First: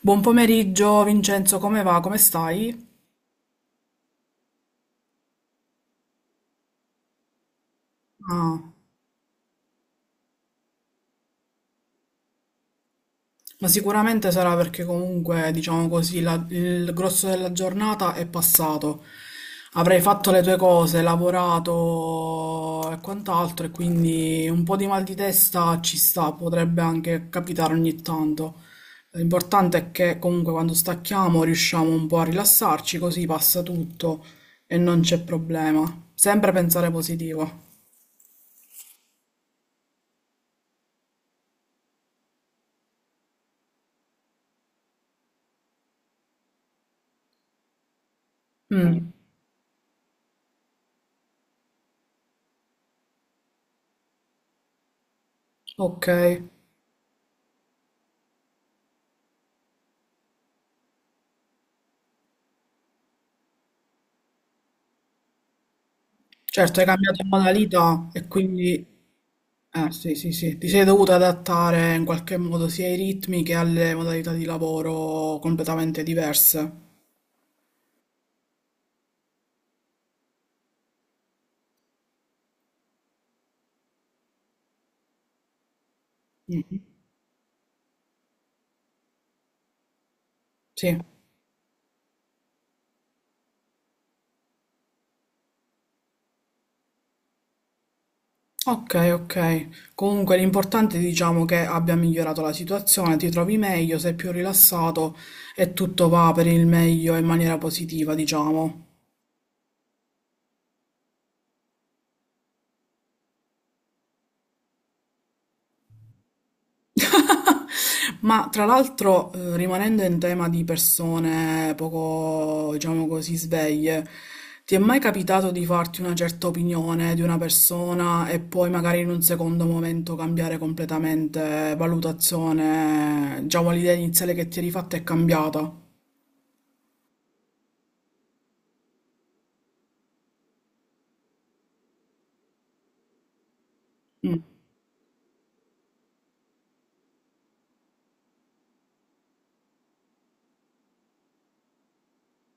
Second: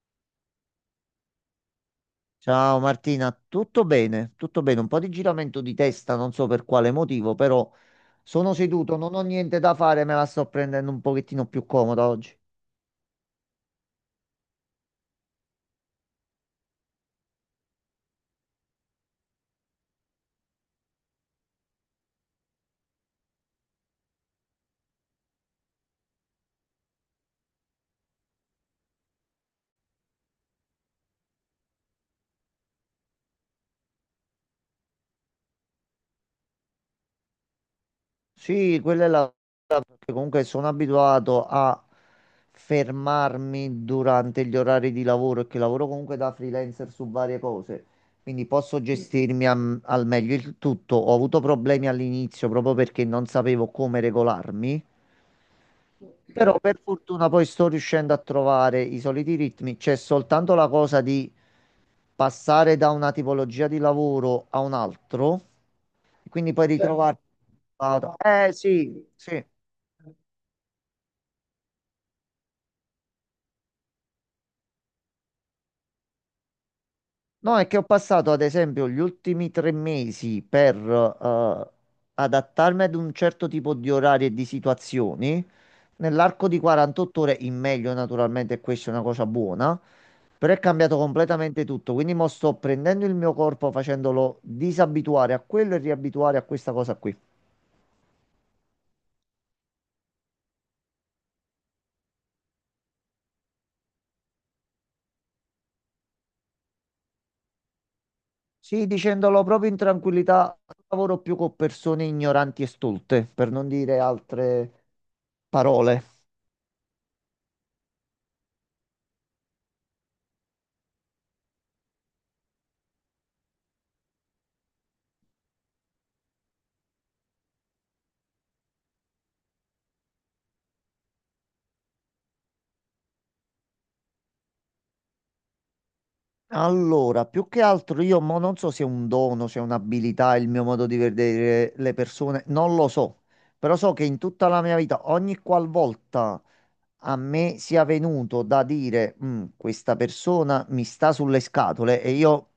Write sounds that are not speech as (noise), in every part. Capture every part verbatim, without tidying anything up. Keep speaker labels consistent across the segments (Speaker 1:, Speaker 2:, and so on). Speaker 1: Buon pomeriggio Vincenzo, come va? Come stai?
Speaker 2: Ciao Martina, tutto bene? Tutto bene, un po' di giramento di testa, non so per quale motivo, però sono
Speaker 1: Ah,
Speaker 2: seduto, non ho niente da fare, me la sto prendendo un pochettino più comoda oggi.
Speaker 1: ma sicuramente sarà perché comunque, diciamo così, la- il grosso della giornata è passato. Avrai fatto le tue cose, lavorato e quant'altro, e quindi un po' di mal di testa ci sta, potrebbe anche capitare ogni tanto. L'importante è che comunque quando stacchiamo riusciamo un po' a rilassarci, così passa tutto e non c'è problema. Sempre pensare positivo.
Speaker 2: Sì, quella è la... perché comunque sono abituato a fermarmi durante gli orari di lavoro e che lavoro comunque da freelancer su varie cose, quindi posso
Speaker 1: Mm,
Speaker 2: gestirmi am- al meglio il tutto. Ho avuto problemi all'inizio proprio perché non sapevo come regolarmi.
Speaker 1: ok.
Speaker 2: Però per fortuna poi sto riuscendo a trovare i soliti ritmi, c'è soltanto la cosa di passare da una tipologia di lavoro a un altro, e quindi poi
Speaker 1: Certo,
Speaker 2: Certo.
Speaker 1: hai
Speaker 2: Ritrovarti.
Speaker 1: cambiato modalità e
Speaker 2: Eh
Speaker 1: quindi
Speaker 2: sì, sì.
Speaker 1: eh, sì, sì, sì, ti sei dovuta adattare in qualche modo sia ai ritmi che alle modalità di lavoro completamente diverse.
Speaker 2: No, è che ho passato ad esempio gli ultimi tre mesi per eh, adattarmi ad un certo tipo di orari e di situazioni. Nell'arco di
Speaker 1: Mm,
Speaker 2: quarantotto ore, in meglio naturalmente, questa è una cosa buona, però è cambiato
Speaker 1: sì,
Speaker 2: completamente tutto. Quindi mo sto prendendo il mio corpo, facendolo disabituare a quello e riabituare a questa cosa qui.
Speaker 1: ok, ok. Comunque l'importante è diciamo che abbia migliorato la situazione, ti trovi meglio, sei più rilassato e tutto va per il meglio in maniera positiva, diciamo.
Speaker 2: Sì, dicendolo proprio in tranquillità, non lavoro più con persone ignoranti e stolte, per non dire altre parole.
Speaker 1: (laughs) Ma tra l'altro, eh, rimanendo in tema di persone poco, diciamo così, sveglie, ti è mai capitato di farti una certa opinione di una persona e poi magari in un secondo momento cambiare completamente valutazione, diciamo l'idea iniziale che ti eri fatta è cambiata?
Speaker 2: Allora, più che altro io mo non so se è un dono, se è un'abilità, il mio modo di vedere le persone, non lo so, però so che in
Speaker 1: Mm,
Speaker 2: tutta la mia vita, ogni qualvolta a me sia venuto da dire, "Mm, questa persona mi sta sulle scatole e io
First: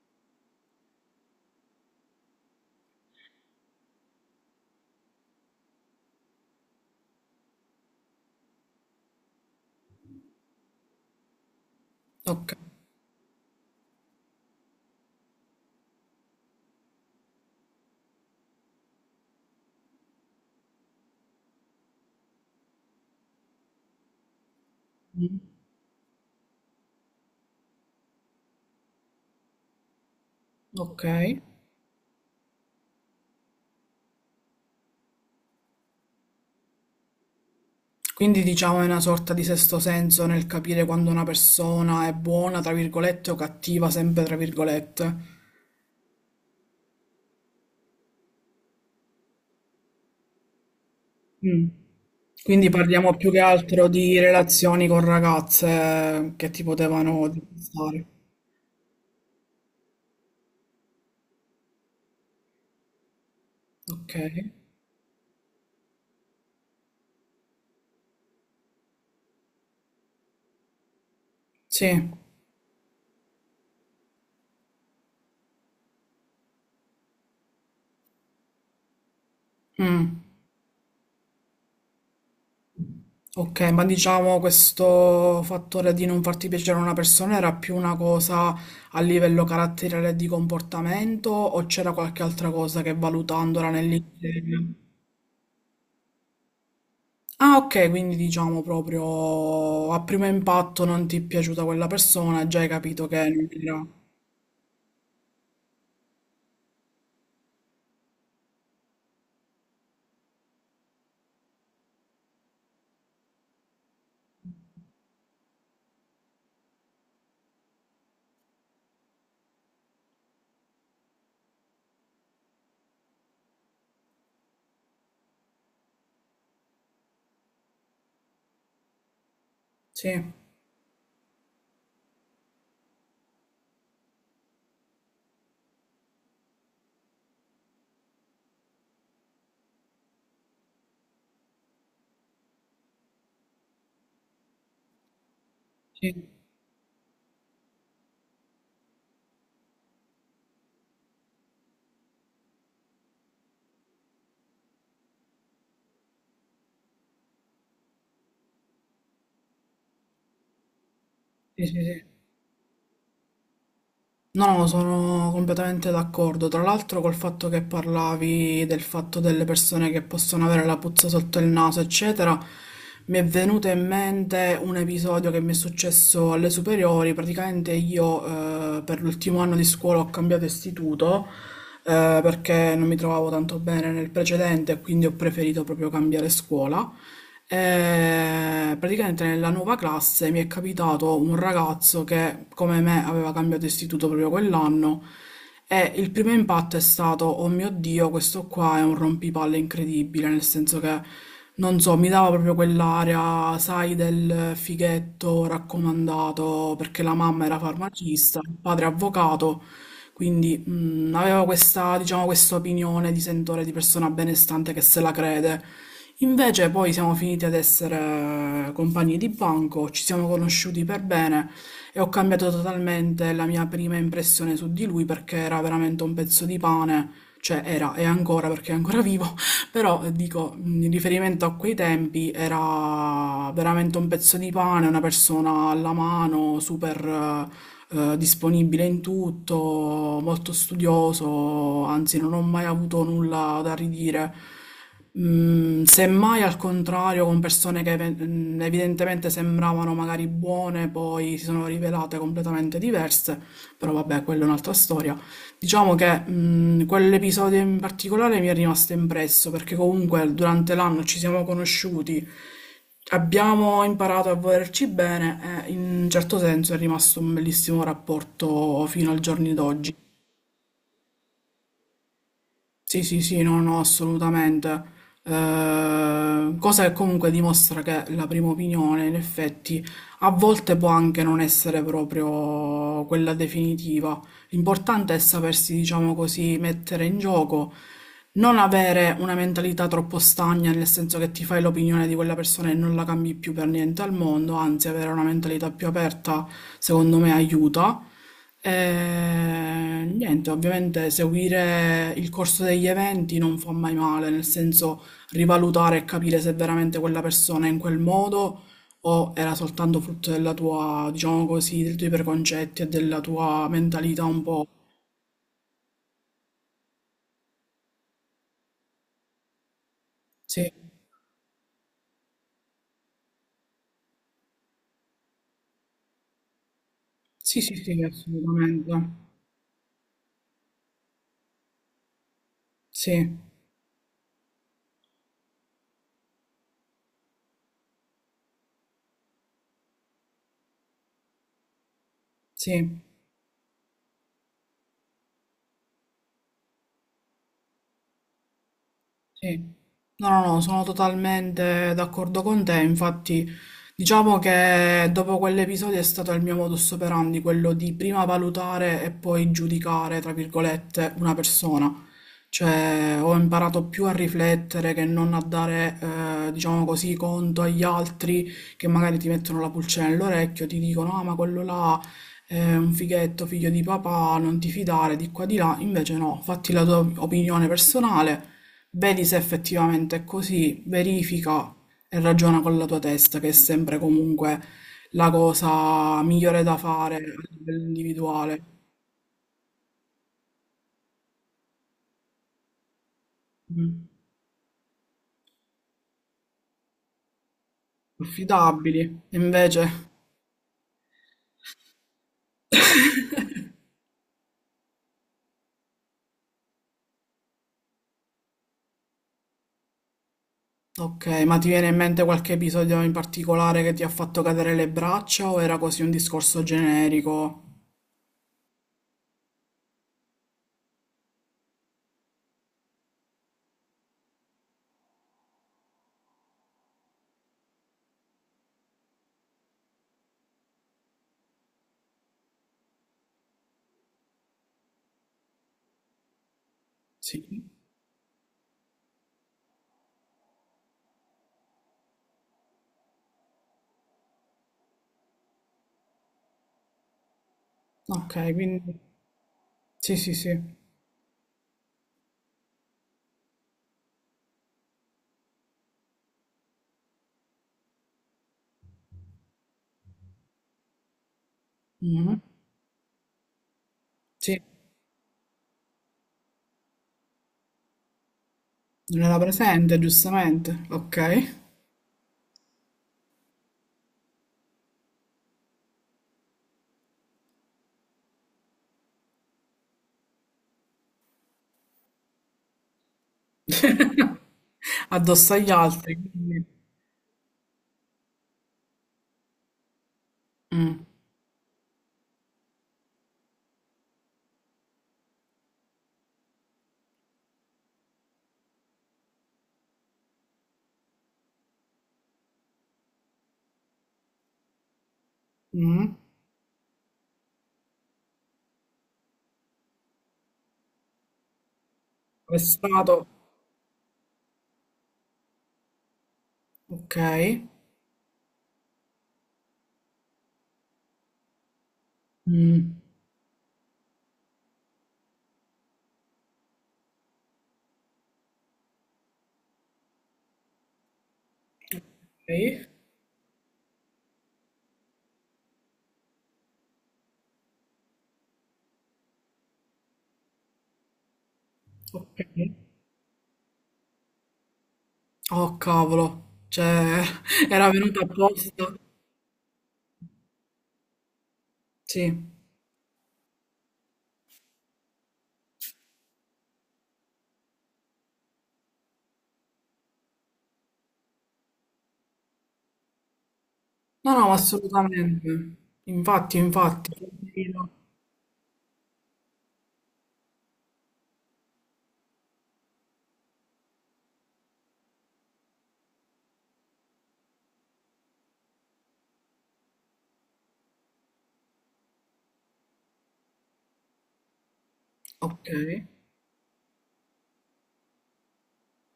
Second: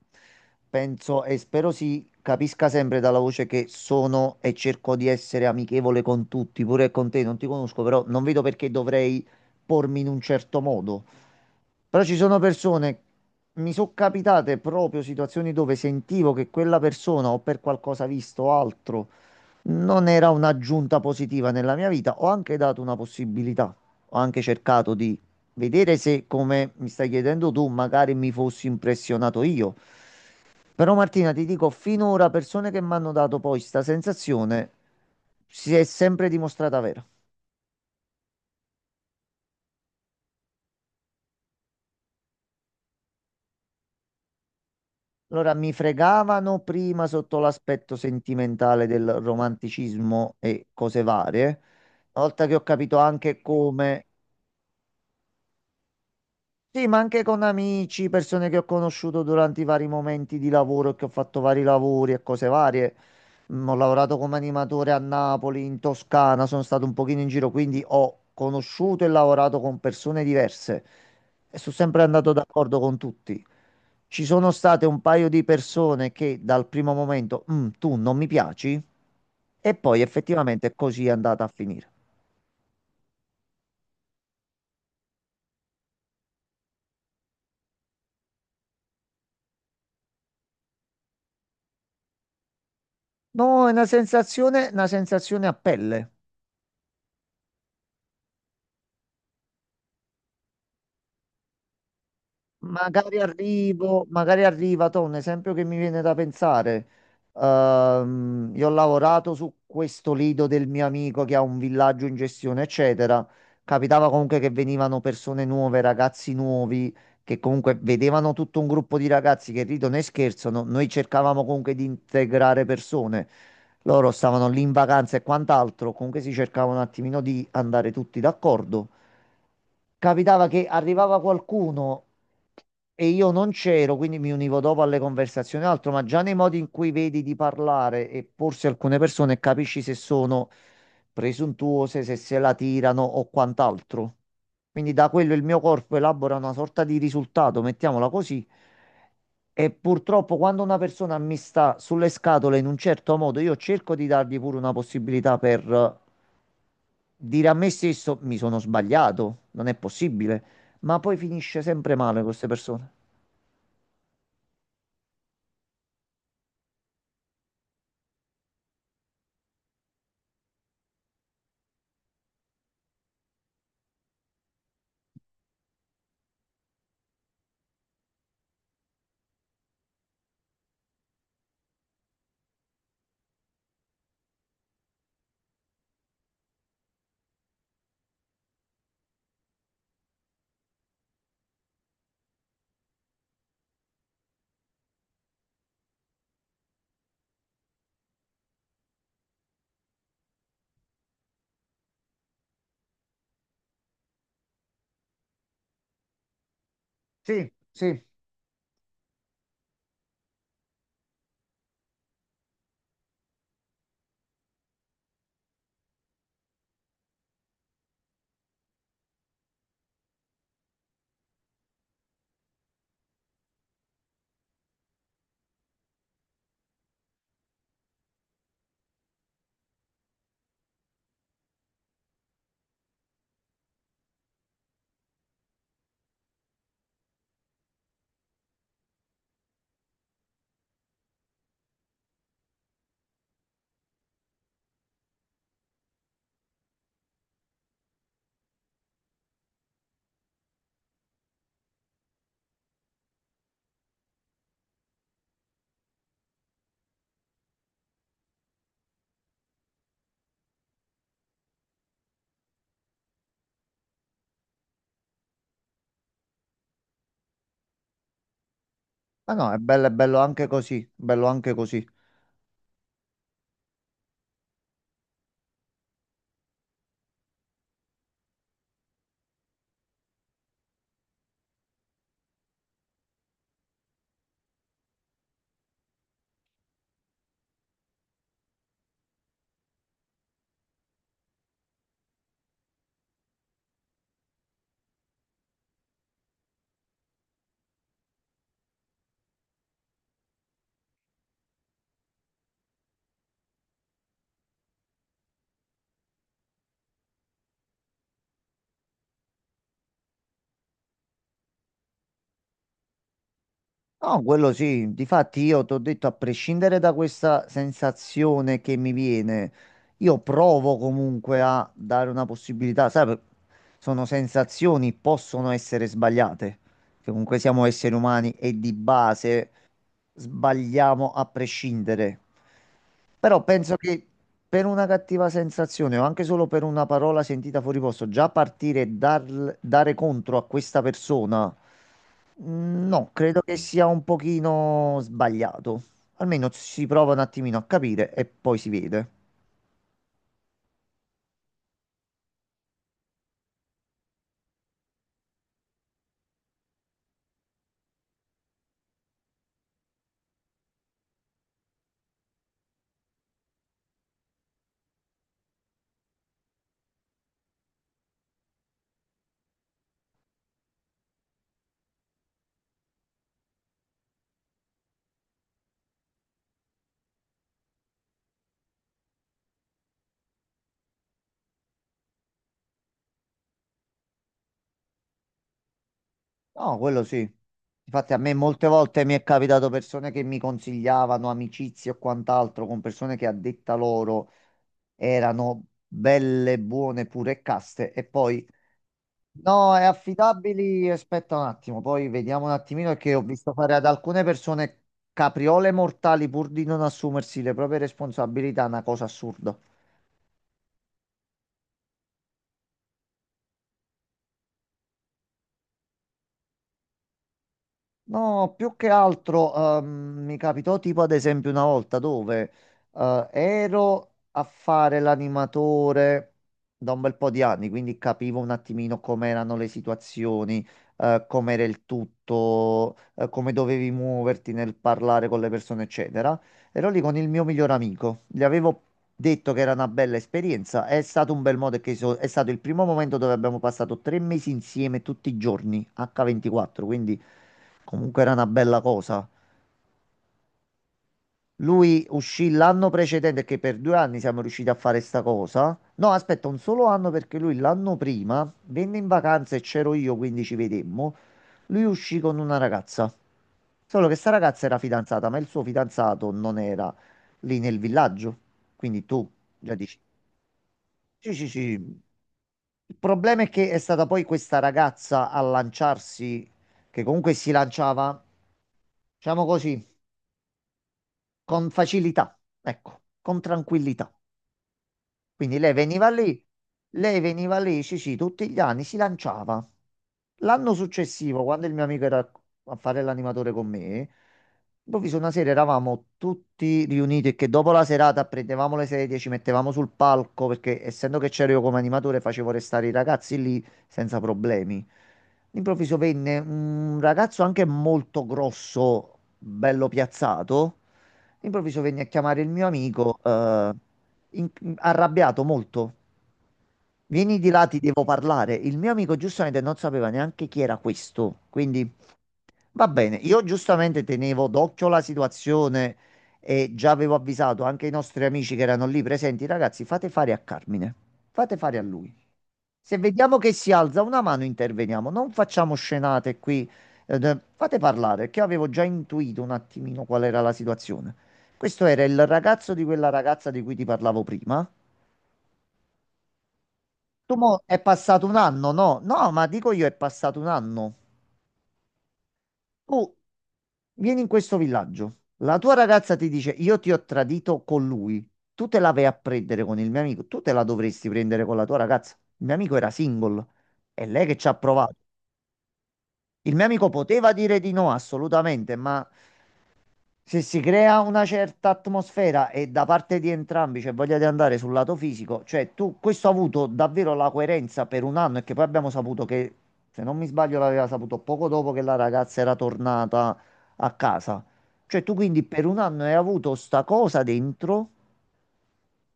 Speaker 2: penso e spero si capisca sempre dalla voce che sono e cerco di essere amichevole con tutti, pure con te, non ti conosco, però non vedo perché dovrei pormi in un certo modo. Però ci sono
Speaker 1: ok.
Speaker 2: persone, mi sono capitate proprio situazioni dove sentivo che quella persona o per qualcosa visto o altro non era un'aggiunta positiva nella mia vita. Ho anche dato una possibilità, ho anche cercato di
Speaker 1: Mm,
Speaker 2: vedere se, come mi stai chiedendo tu, magari mi fossi impressionato io. Però
Speaker 1: ok.
Speaker 2: Martina, ti dico, finora persone che mi hanno dato poi questa sensazione si è sempre dimostrata vera.
Speaker 1: Quindi diciamo è una sorta di sesto senso nel capire quando una persona è buona, tra virgolette, o cattiva, sempre tra virgolette.
Speaker 2: Allora, mi fregavano prima sotto l'aspetto sentimentale del romanticismo e cose varie.
Speaker 1: Mm.
Speaker 2: Una volta che ho
Speaker 1: Quindi
Speaker 2: capito
Speaker 1: parliamo più che
Speaker 2: anche
Speaker 1: altro
Speaker 2: come
Speaker 1: di relazioni con ragazze che ti
Speaker 2: Sì, ma anche
Speaker 1: potevano
Speaker 2: con
Speaker 1: distare.
Speaker 2: amici, persone che ho conosciuto durante i vari momenti di lavoro, che ho fatto vari lavori e cose varie. Mm, Ho
Speaker 1: Ok.
Speaker 2: lavorato come animatore a Napoli, in Toscana, sono stato un pochino in giro, quindi ho conosciuto e lavorato con persone diverse e sono sempre
Speaker 1: Sì.
Speaker 2: andato d'accordo con tutti. Ci sono state un paio di persone che dal primo momento, "Mm, tu non mi piaci, e poi
Speaker 1: Mm.
Speaker 2: effettivamente così è andata a finire.
Speaker 1: Ok, ma diciamo questo fattore di non farti piacere a una persona era più una cosa a livello caratteriale e di comportamento o c'era qualche altra cosa che
Speaker 2: No, è
Speaker 1: valutandola
Speaker 2: una sensazione,
Speaker 1: nell'insieme?
Speaker 2: una sensazione a pelle.
Speaker 1: Ah, ok, quindi diciamo proprio a primo impatto non ti è piaciuta quella persona, già hai capito
Speaker 2: Magari
Speaker 1: che non era.
Speaker 2: arrivo, magari arriva, to, un esempio che mi viene da pensare. Ehm, io ho lavorato su questo lido del mio amico che ha un villaggio in gestione, eccetera. Capitava comunque che venivano persone nuove, ragazzi nuovi, che comunque vedevano tutto un gruppo di ragazzi che ridono e scherzano. Noi cercavamo comunque di integrare persone. Loro stavano lì in vacanza e quant'altro, comunque si cercava un attimino di andare tutti d'accordo.
Speaker 1: Sì,
Speaker 2: Capitava che arrivava qualcuno. E io non c'ero, quindi mi univo dopo alle conversazioni e altro, ma già nei modi in cui vedi di parlare e porsi alcune persone capisci se sono presuntuose, se se la tirano o quant'altro. Quindi da quello il mio corpo
Speaker 1: sì,
Speaker 2: elabora una sorta di risultato, mettiamola così. E purtroppo quando una persona mi sta sulle scatole in un certo modo, io cerco di dargli pure una possibilità per eh, dire a me stesso mi sono sbagliato, non è possibile ma poi finisce
Speaker 1: sì, sì.
Speaker 2: sempre
Speaker 1: Sì.
Speaker 2: male con queste persone.
Speaker 1: No, no, sono completamente d'accordo. Tra l'altro col fatto che parlavi del fatto delle persone che possono avere la puzza sotto il naso, eccetera, mi è venuto in mente un episodio che mi è successo alle superiori. Praticamente io eh, per l'ultimo anno di scuola ho cambiato istituto eh, perché non mi trovavo tanto bene nel precedente, quindi ho preferito proprio cambiare scuola. E praticamente nella nuova classe mi è capitato un ragazzo che, come me, aveva cambiato istituto proprio quell'anno e il primo impatto è stato, oh mio Dio, questo qua è un rompipalle incredibile, nel senso che, non so, mi dava proprio quell'area, sai, del fighetto raccomandato perché la mamma
Speaker 2: Sì,
Speaker 1: era
Speaker 2: sì.
Speaker 1: farmacista, il padre avvocato, quindi mh, avevo questa, diciamo, questa opinione di sentore, di persona benestante che se la crede. Invece poi siamo finiti ad essere compagni di banco, ci siamo conosciuti per bene e ho cambiato totalmente la mia prima impressione su di lui perché era veramente un pezzo di pane, cioè era e ancora perché è ancora vivo, però eh, dico, mh, in riferimento a quei tempi era veramente un pezzo di pane, una persona alla mano, super eh, eh, disponibile in tutto, molto studioso, anzi non ho mai avuto nulla da ridire. Mm, semmai al contrario, con persone che ev- mm, evidentemente sembravano magari buone, poi si sono rivelate completamente diverse, però vabbè, quella è un'altra storia. Diciamo che mh, quell'episodio in particolare mi è rimasto impresso perché comunque durante l'anno ci siamo conosciuti, abbiamo imparato a volerci bene e in un certo senso è rimasto un bellissimo rapporto fino al
Speaker 2: Ma no,
Speaker 1: giorno
Speaker 2: è bello, è
Speaker 1: d'oggi.
Speaker 2: bello anche così, bello anche così.
Speaker 1: Sì, sì, sì, no, no, assolutamente. Eh, cosa che comunque dimostra che la prima opinione, in effetti, a volte può anche non essere proprio quella definitiva. L'importante è sapersi, diciamo così, mettere in gioco, non avere una mentalità troppo stagna, nel senso che ti fai l'opinione di quella persona e non la cambi più per niente al mondo, anzi, avere una mentalità più aperta, secondo me, aiuta. Eh, niente, ovviamente seguire il corso degli eventi non fa mai male, nel senso rivalutare e capire se veramente quella persona è in quel modo o era soltanto frutto della tua, diciamo così, dei tuoi preconcetti e della tua
Speaker 2: No,
Speaker 1: mentalità un
Speaker 2: quello
Speaker 1: po'.
Speaker 2: sì, difatti io ti ho detto, a prescindere da questa sensazione che mi viene, io
Speaker 1: Sì,
Speaker 2: provo comunque a dare una possibilità, sai, per- sono sensazioni, possono essere sbagliate, che comunque
Speaker 1: sì,
Speaker 2: siamo
Speaker 1: sì,
Speaker 2: esseri
Speaker 1: sì,
Speaker 2: umani e di
Speaker 1: assolutamente.
Speaker 2: base sbagliamo a prescindere.
Speaker 1: Sì,
Speaker 2: Però penso che per una cattiva sensazione o anche solo per una parola sentita fuori posto, già partire e dar- dare contro a questa persona, mm,
Speaker 1: sì.
Speaker 2: no, credo che sia un pochino sbagliato. Almeno si prova un attimino a capire e poi si vede.
Speaker 1: Sì. No, no, no, sono totalmente d'accordo con te. Infatti, diciamo che dopo quell'episodio è stato il mio modus operandi, quello di prima valutare e poi giudicare, tra virgolette, una persona. Cioè, ho imparato più a riflettere che non a dare, eh, diciamo così, conto agli altri che magari ti mettono la pulcina nell'orecchio, ti dicono, ah, ma quello là è un fighetto, figlio di papà, non ti fidare di qua di là. Invece no, fatti la tua opinione personale. Vedi se effettivamente è così, verifica e ragiona con la tua testa, che è sempre comunque la cosa migliore
Speaker 2: No,
Speaker 1: da
Speaker 2: quello
Speaker 1: fare a
Speaker 2: sì.
Speaker 1: livello
Speaker 2: Infatti a me
Speaker 1: individuale.
Speaker 2: molte volte mi è capitato persone che mi consigliavano amicizie o quant'altro con persone che a detta
Speaker 1: Mm.
Speaker 2: loro erano belle, buone, pure e caste e poi
Speaker 1: Affidabili. E
Speaker 2: No, è
Speaker 1: invece,
Speaker 2: affidabili, aspetta un attimo, poi vediamo un attimino perché ho visto fare ad alcune persone capriole mortali pur di non assumersi le proprie responsabilità, una cosa assurda.
Speaker 1: ok, ma ti viene in mente qualche episodio in particolare che ti ha fatto cadere le braccia o era così un discorso generico?
Speaker 2: No, più che altro ehm, mi capitò tipo ad esempio una volta dove eh, ero a fare l'animatore da un bel po' di anni, quindi capivo un attimino com'erano le situazioni, eh, com'era il tutto, eh, come dovevi muoverti nel parlare con le persone, eccetera. Ero lì con il mio
Speaker 1: Sì.
Speaker 2: miglior amico, gli avevo detto che era una bella esperienza. È stato un bel modo che so- è stato il primo momento dove abbiamo passato tre mesi insieme tutti i giorni, acca ventiquattro, quindi comunque era
Speaker 1: Ok,
Speaker 2: una bella
Speaker 1: quindi
Speaker 2: cosa.
Speaker 1: sì, sì, sì.
Speaker 2: Lui uscì l'anno precedente, che per due anni siamo riusciti a fare sta cosa. No, aspetta, un solo anno perché lui l'anno prima venne in vacanza e c'ero io, quindi ci vedemmo. Lui uscì con
Speaker 1: Mhm.
Speaker 2: una ragazza. Solo che sta
Speaker 1: Sì,
Speaker 2: ragazza era fidanzata, ma il suo fidanzato non era lì nel villaggio. Quindi
Speaker 1: non
Speaker 2: tu
Speaker 1: era
Speaker 2: già dici,
Speaker 1: presente, giustamente.
Speaker 2: sì, sì,
Speaker 1: Ok.
Speaker 2: sì. Il problema è che è stata poi questa ragazza a lanciarsi, che comunque si lanciava, diciamo così, con facilità, ecco, con tranquillità.
Speaker 1: Addosso
Speaker 2: Quindi
Speaker 1: agli
Speaker 2: lei veniva
Speaker 1: altri,
Speaker 2: lì,
Speaker 1: quindi-
Speaker 2: lei veniva lì, sì, sì, tutti gli anni si lanciava. L'anno
Speaker 1: Mm.
Speaker 2: successivo, quando il mio amico era a fare l'animatore con me, improvviso una sera eravamo tutti riuniti e che dopo la serata prendevamo le sedie, ci mettevamo sul palco, perché essendo che c'ero io come animatore facevo restare i ragazzi lì senza problemi. All'improvviso
Speaker 1: Mm.
Speaker 2: venne un ragazzo anche molto grosso, bello piazzato. Improvviso venne a chiamare il mio amico,
Speaker 1: Arrestato.
Speaker 2: eh, in- arrabbiato molto.
Speaker 1: Ok.
Speaker 2: Vieni di là, ti devo parlare. Il mio amico giustamente non sapeva neanche chi era questo, quindi va
Speaker 1: Mm.
Speaker 2: bene. Io giustamente tenevo d'occhio la situazione e già avevo avvisato anche i nostri amici che erano lì presenti, ragazzi, fate fare a Carmine, fate fare a lui.
Speaker 1: Ok.
Speaker 2: Se vediamo che si alza una mano, interveniamo. Non facciamo scenate qui. Eh, d- fate parlare, perché io avevo già intuito un attimino qual era la situazione. Questo era il
Speaker 1: Ok.
Speaker 2: ragazzo di quella ragazza di cui ti parlavo prima.
Speaker 1: Oh cavolo, cioè
Speaker 2: Tu mo
Speaker 1: (laughs)
Speaker 2: è
Speaker 1: era venuto
Speaker 2: passato un anno,
Speaker 1: apposta.
Speaker 2: no? No, ma dico io è passato un anno.
Speaker 1: Sì.
Speaker 2: Tu vieni in questo villaggio. La tua ragazza ti dice: Io ti ho tradito con lui. Tu te la vai a prendere con il mio amico. Tu te la dovresti prendere con la tua ragazza. Il mio amico era single. È lei
Speaker 1: No,
Speaker 2: che ci
Speaker 1: no,
Speaker 2: ha
Speaker 1: ma
Speaker 2: provato.
Speaker 1: assolutamente.
Speaker 2: Il
Speaker 1: Infatti,
Speaker 2: mio amico
Speaker 1: infatti.
Speaker 2: poteva dire di no, assolutamente, ma se si crea una certa atmosfera e da parte di entrambi c'è voglia di andare sul lato fisico, cioè tu, questo ha avuto davvero la coerenza per un anno e che poi abbiamo saputo che, se non mi sbaglio, l'aveva saputo poco dopo che la ragazza era tornata a casa. Cioè tu quindi per
Speaker 1: Ok.
Speaker 2: un anno hai avuto sta cosa dentro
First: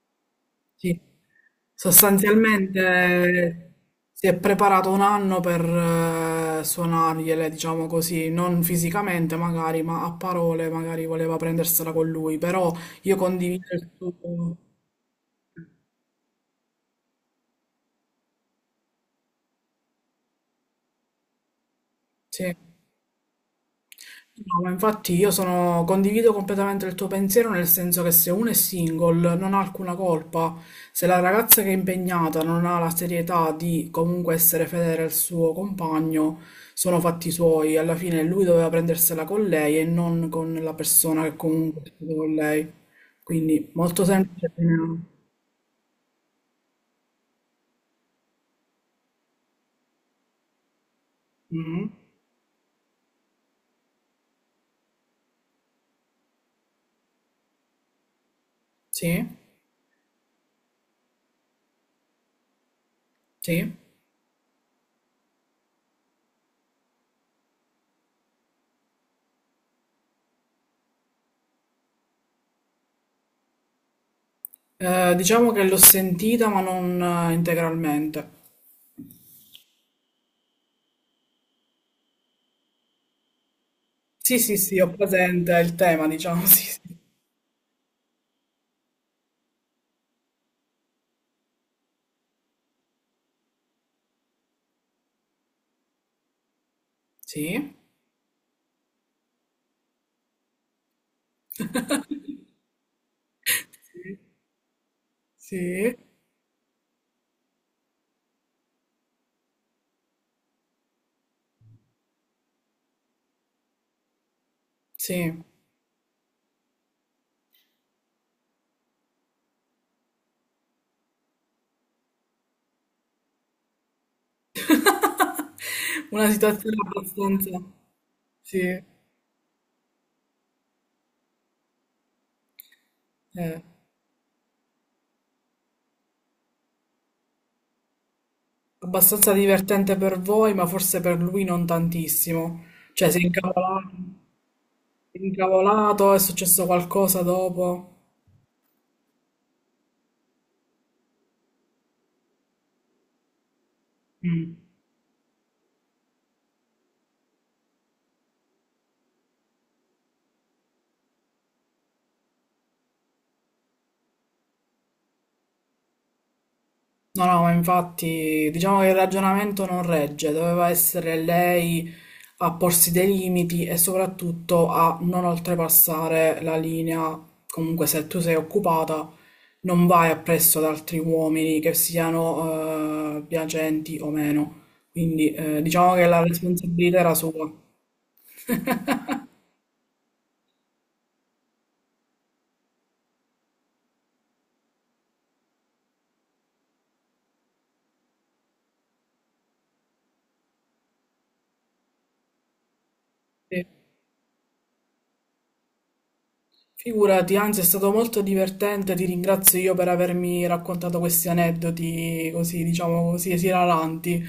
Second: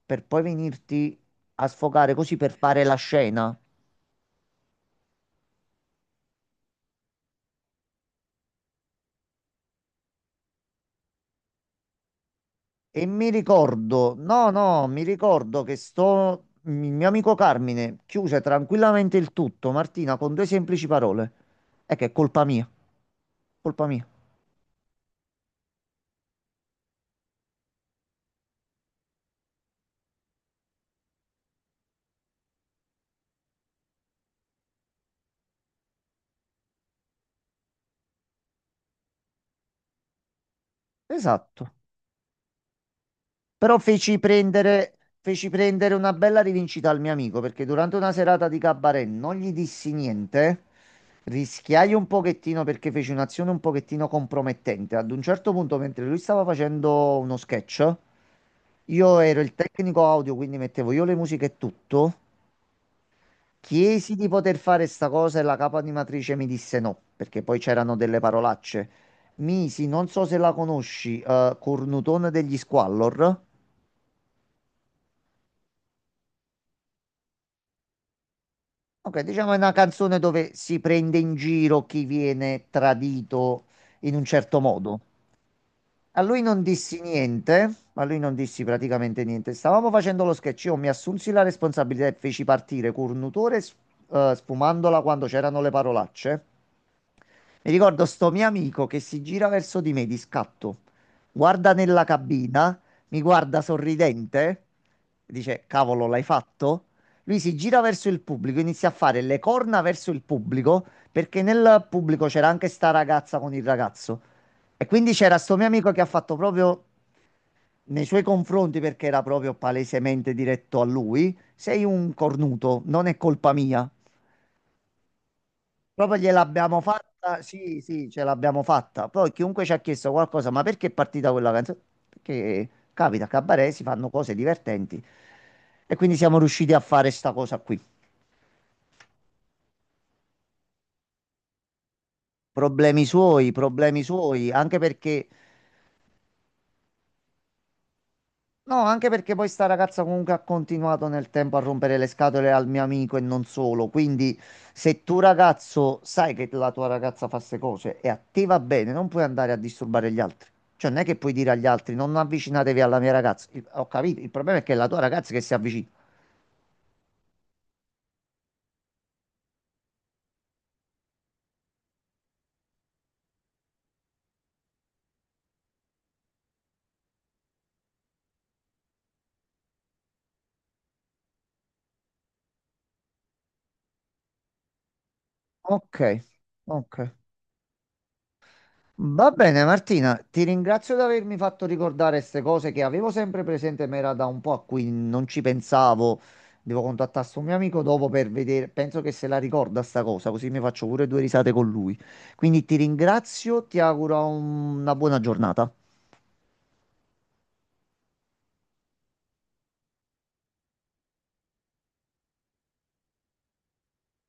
Speaker 2: per poi
Speaker 1: Sì.
Speaker 2: venirti a sfogare così per fare la scena.
Speaker 1: Sostanzialmente si è preparato un anno per eh, suonargliele, diciamo così, non fisicamente magari, ma a parole magari voleva prendersela con lui, però
Speaker 2: E
Speaker 1: io
Speaker 2: mi
Speaker 1: condivido il
Speaker 2: ricordo, no,
Speaker 1: suo...
Speaker 2: no, mi ricordo che sto, il mio amico Carmine chiuse tranquillamente il tutto, Martina, con due semplici parole. È che è colpa
Speaker 1: Sì.
Speaker 2: mia, colpa mia.
Speaker 1: No, ma infatti io sono, condivido completamente il tuo pensiero nel senso che se uno è single non ha alcuna colpa, se la ragazza che è impegnata non ha la serietà di comunque essere fedele al suo compagno, sono fatti suoi, alla fine lui doveva prendersela con lei e non con la persona che
Speaker 2: Esatto.
Speaker 1: comunque è stata con lei. Quindi
Speaker 2: Però
Speaker 1: molto
Speaker 2: feci
Speaker 1: semplice.
Speaker 2: prendere, feci prendere una bella rivincita al mio amico perché durante una serata di cabaret non gli dissi niente,
Speaker 1: Mhm.
Speaker 2: rischiai un pochettino perché feci un'azione un pochettino compromettente. Ad un certo punto, mentre lui stava facendo uno sketch, io
Speaker 1: Sì,
Speaker 2: ero il tecnico audio, quindi mettevo io le musiche e tutto.
Speaker 1: sì.
Speaker 2: Chiesi di poter fare sta cosa e la capo animatrice mi disse no, perché poi c'erano delle parolacce. Misi, non so se la conosci, eh, Cornutone degli Squallor.
Speaker 1: Eh, diciamo che l'ho sentita ma non eh, integralmente.
Speaker 2: Ok, diciamo è una canzone dove si prende in giro chi viene tradito in un
Speaker 1: Sì, sì,
Speaker 2: certo
Speaker 1: sì, ho
Speaker 2: modo.
Speaker 1: presente il tema,
Speaker 2: A lui
Speaker 1: diciamo, (laughs)
Speaker 2: non
Speaker 1: sì, sì.
Speaker 2: dissi niente, a lui non dissi praticamente niente. Stavamo facendo lo sketch, io mi assunsi la responsabilità e feci partire Cornutore s- eh, sfumandola quando c'erano le parolacce. Mi
Speaker 1: Sì,
Speaker 2: ricordo sto mio amico che si gira verso di me di scatto, guarda nella cabina, mi guarda sorridente, dice:
Speaker 1: sì,
Speaker 2: Cavolo, l'hai fatto? Lui si gira verso il pubblico, inizia a fare le corna verso il pubblico, perché nel pubblico c'era anche sta ragazza con il ragazzo. E quindi c'era
Speaker 1: sì.
Speaker 2: sto mio amico che ha fatto proprio nei suoi confronti, perché era proprio palesemente diretto a lui: Sei un cornuto, non è colpa mia. Proprio
Speaker 1: Una situazione
Speaker 2: gliel'abbiamo fatta,
Speaker 1: abbastanza,
Speaker 2: sì, sì, ce l'abbiamo
Speaker 1: sì,
Speaker 2: fatta. Poi chiunque ci ha chiesto qualcosa, ma perché è partita quella canzone? Perché capita, a
Speaker 1: eh,
Speaker 2: cabaret si fanno cose divertenti e quindi siamo riusciti a fare sta cosa qui.
Speaker 1: abbastanza divertente per voi, ma forse per lui non tantissimo.
Speaker 2: Problemi
Speaker 1: Cioè, si è
Speaker 2: suoi,
Speaker 1: incavolato,
Speaker 2: problemi suoi, anche
Speaker 1: si è
Speaker 2: perché
Speaker 1: incavolato, è successo qualcosa dopo.
Speaker 2: No, anche perché poi sta ragazza comunque ha continuato nel tempo a rompere le scatole al mio amico e non solo. Quindi,
Speaker 1: Mm.
Speaker 2: se tu ragazzo sai che la tua ragazza fa queste cose e a te va bene, non puoi andare a disturbare gli altri. Cioè, non è che puoi dire agli altri non avvicinatevi alla mia ragazza. Il- ho capito, il problema è che è la tua ragazza che si avvicina.
Speaker 1: No, no, ma infatti diciamo che il ragionamento non regge, doveva essere lei a porsi dei limiti e soprattutto a non oltrepassare la linea. Comunque, se tu sei occupata, non vai appresso ad altri uomini, che siano eh, piacenti o meno. Quindi eh, diciamo
Speaker 2: Ok,
Speaker 1: che la responsabilità
Speaker 2: ok.
Speaker 1: era sua.
Speaker 2: Va bene Martina, ti ringrazio di avermi fatto ricordare queste cose che avevo sempre presente, ma era da un po' a cui non ci pensavo. Devo contattare sto mio amico dopo per vedere, penso che se la ricorda sta cosa, così mi faccio pure due risate con lui. Quindi ti ringrazio,
Speaker 1: Sì.
Speaker 2: ti auguro un- una buona giornata.
Speaker 1: Figurati, anzi è stato molto divertente, ti ringrazio io per avermi raccontato questi aneddoti così, diciamo così, esilaranti.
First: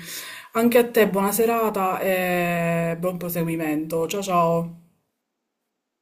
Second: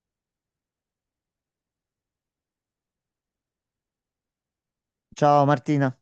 Speaker 1: Anche a te buona serata e buon proseguimento. Ciao ciao.
Speaker 2: Ciao Martina.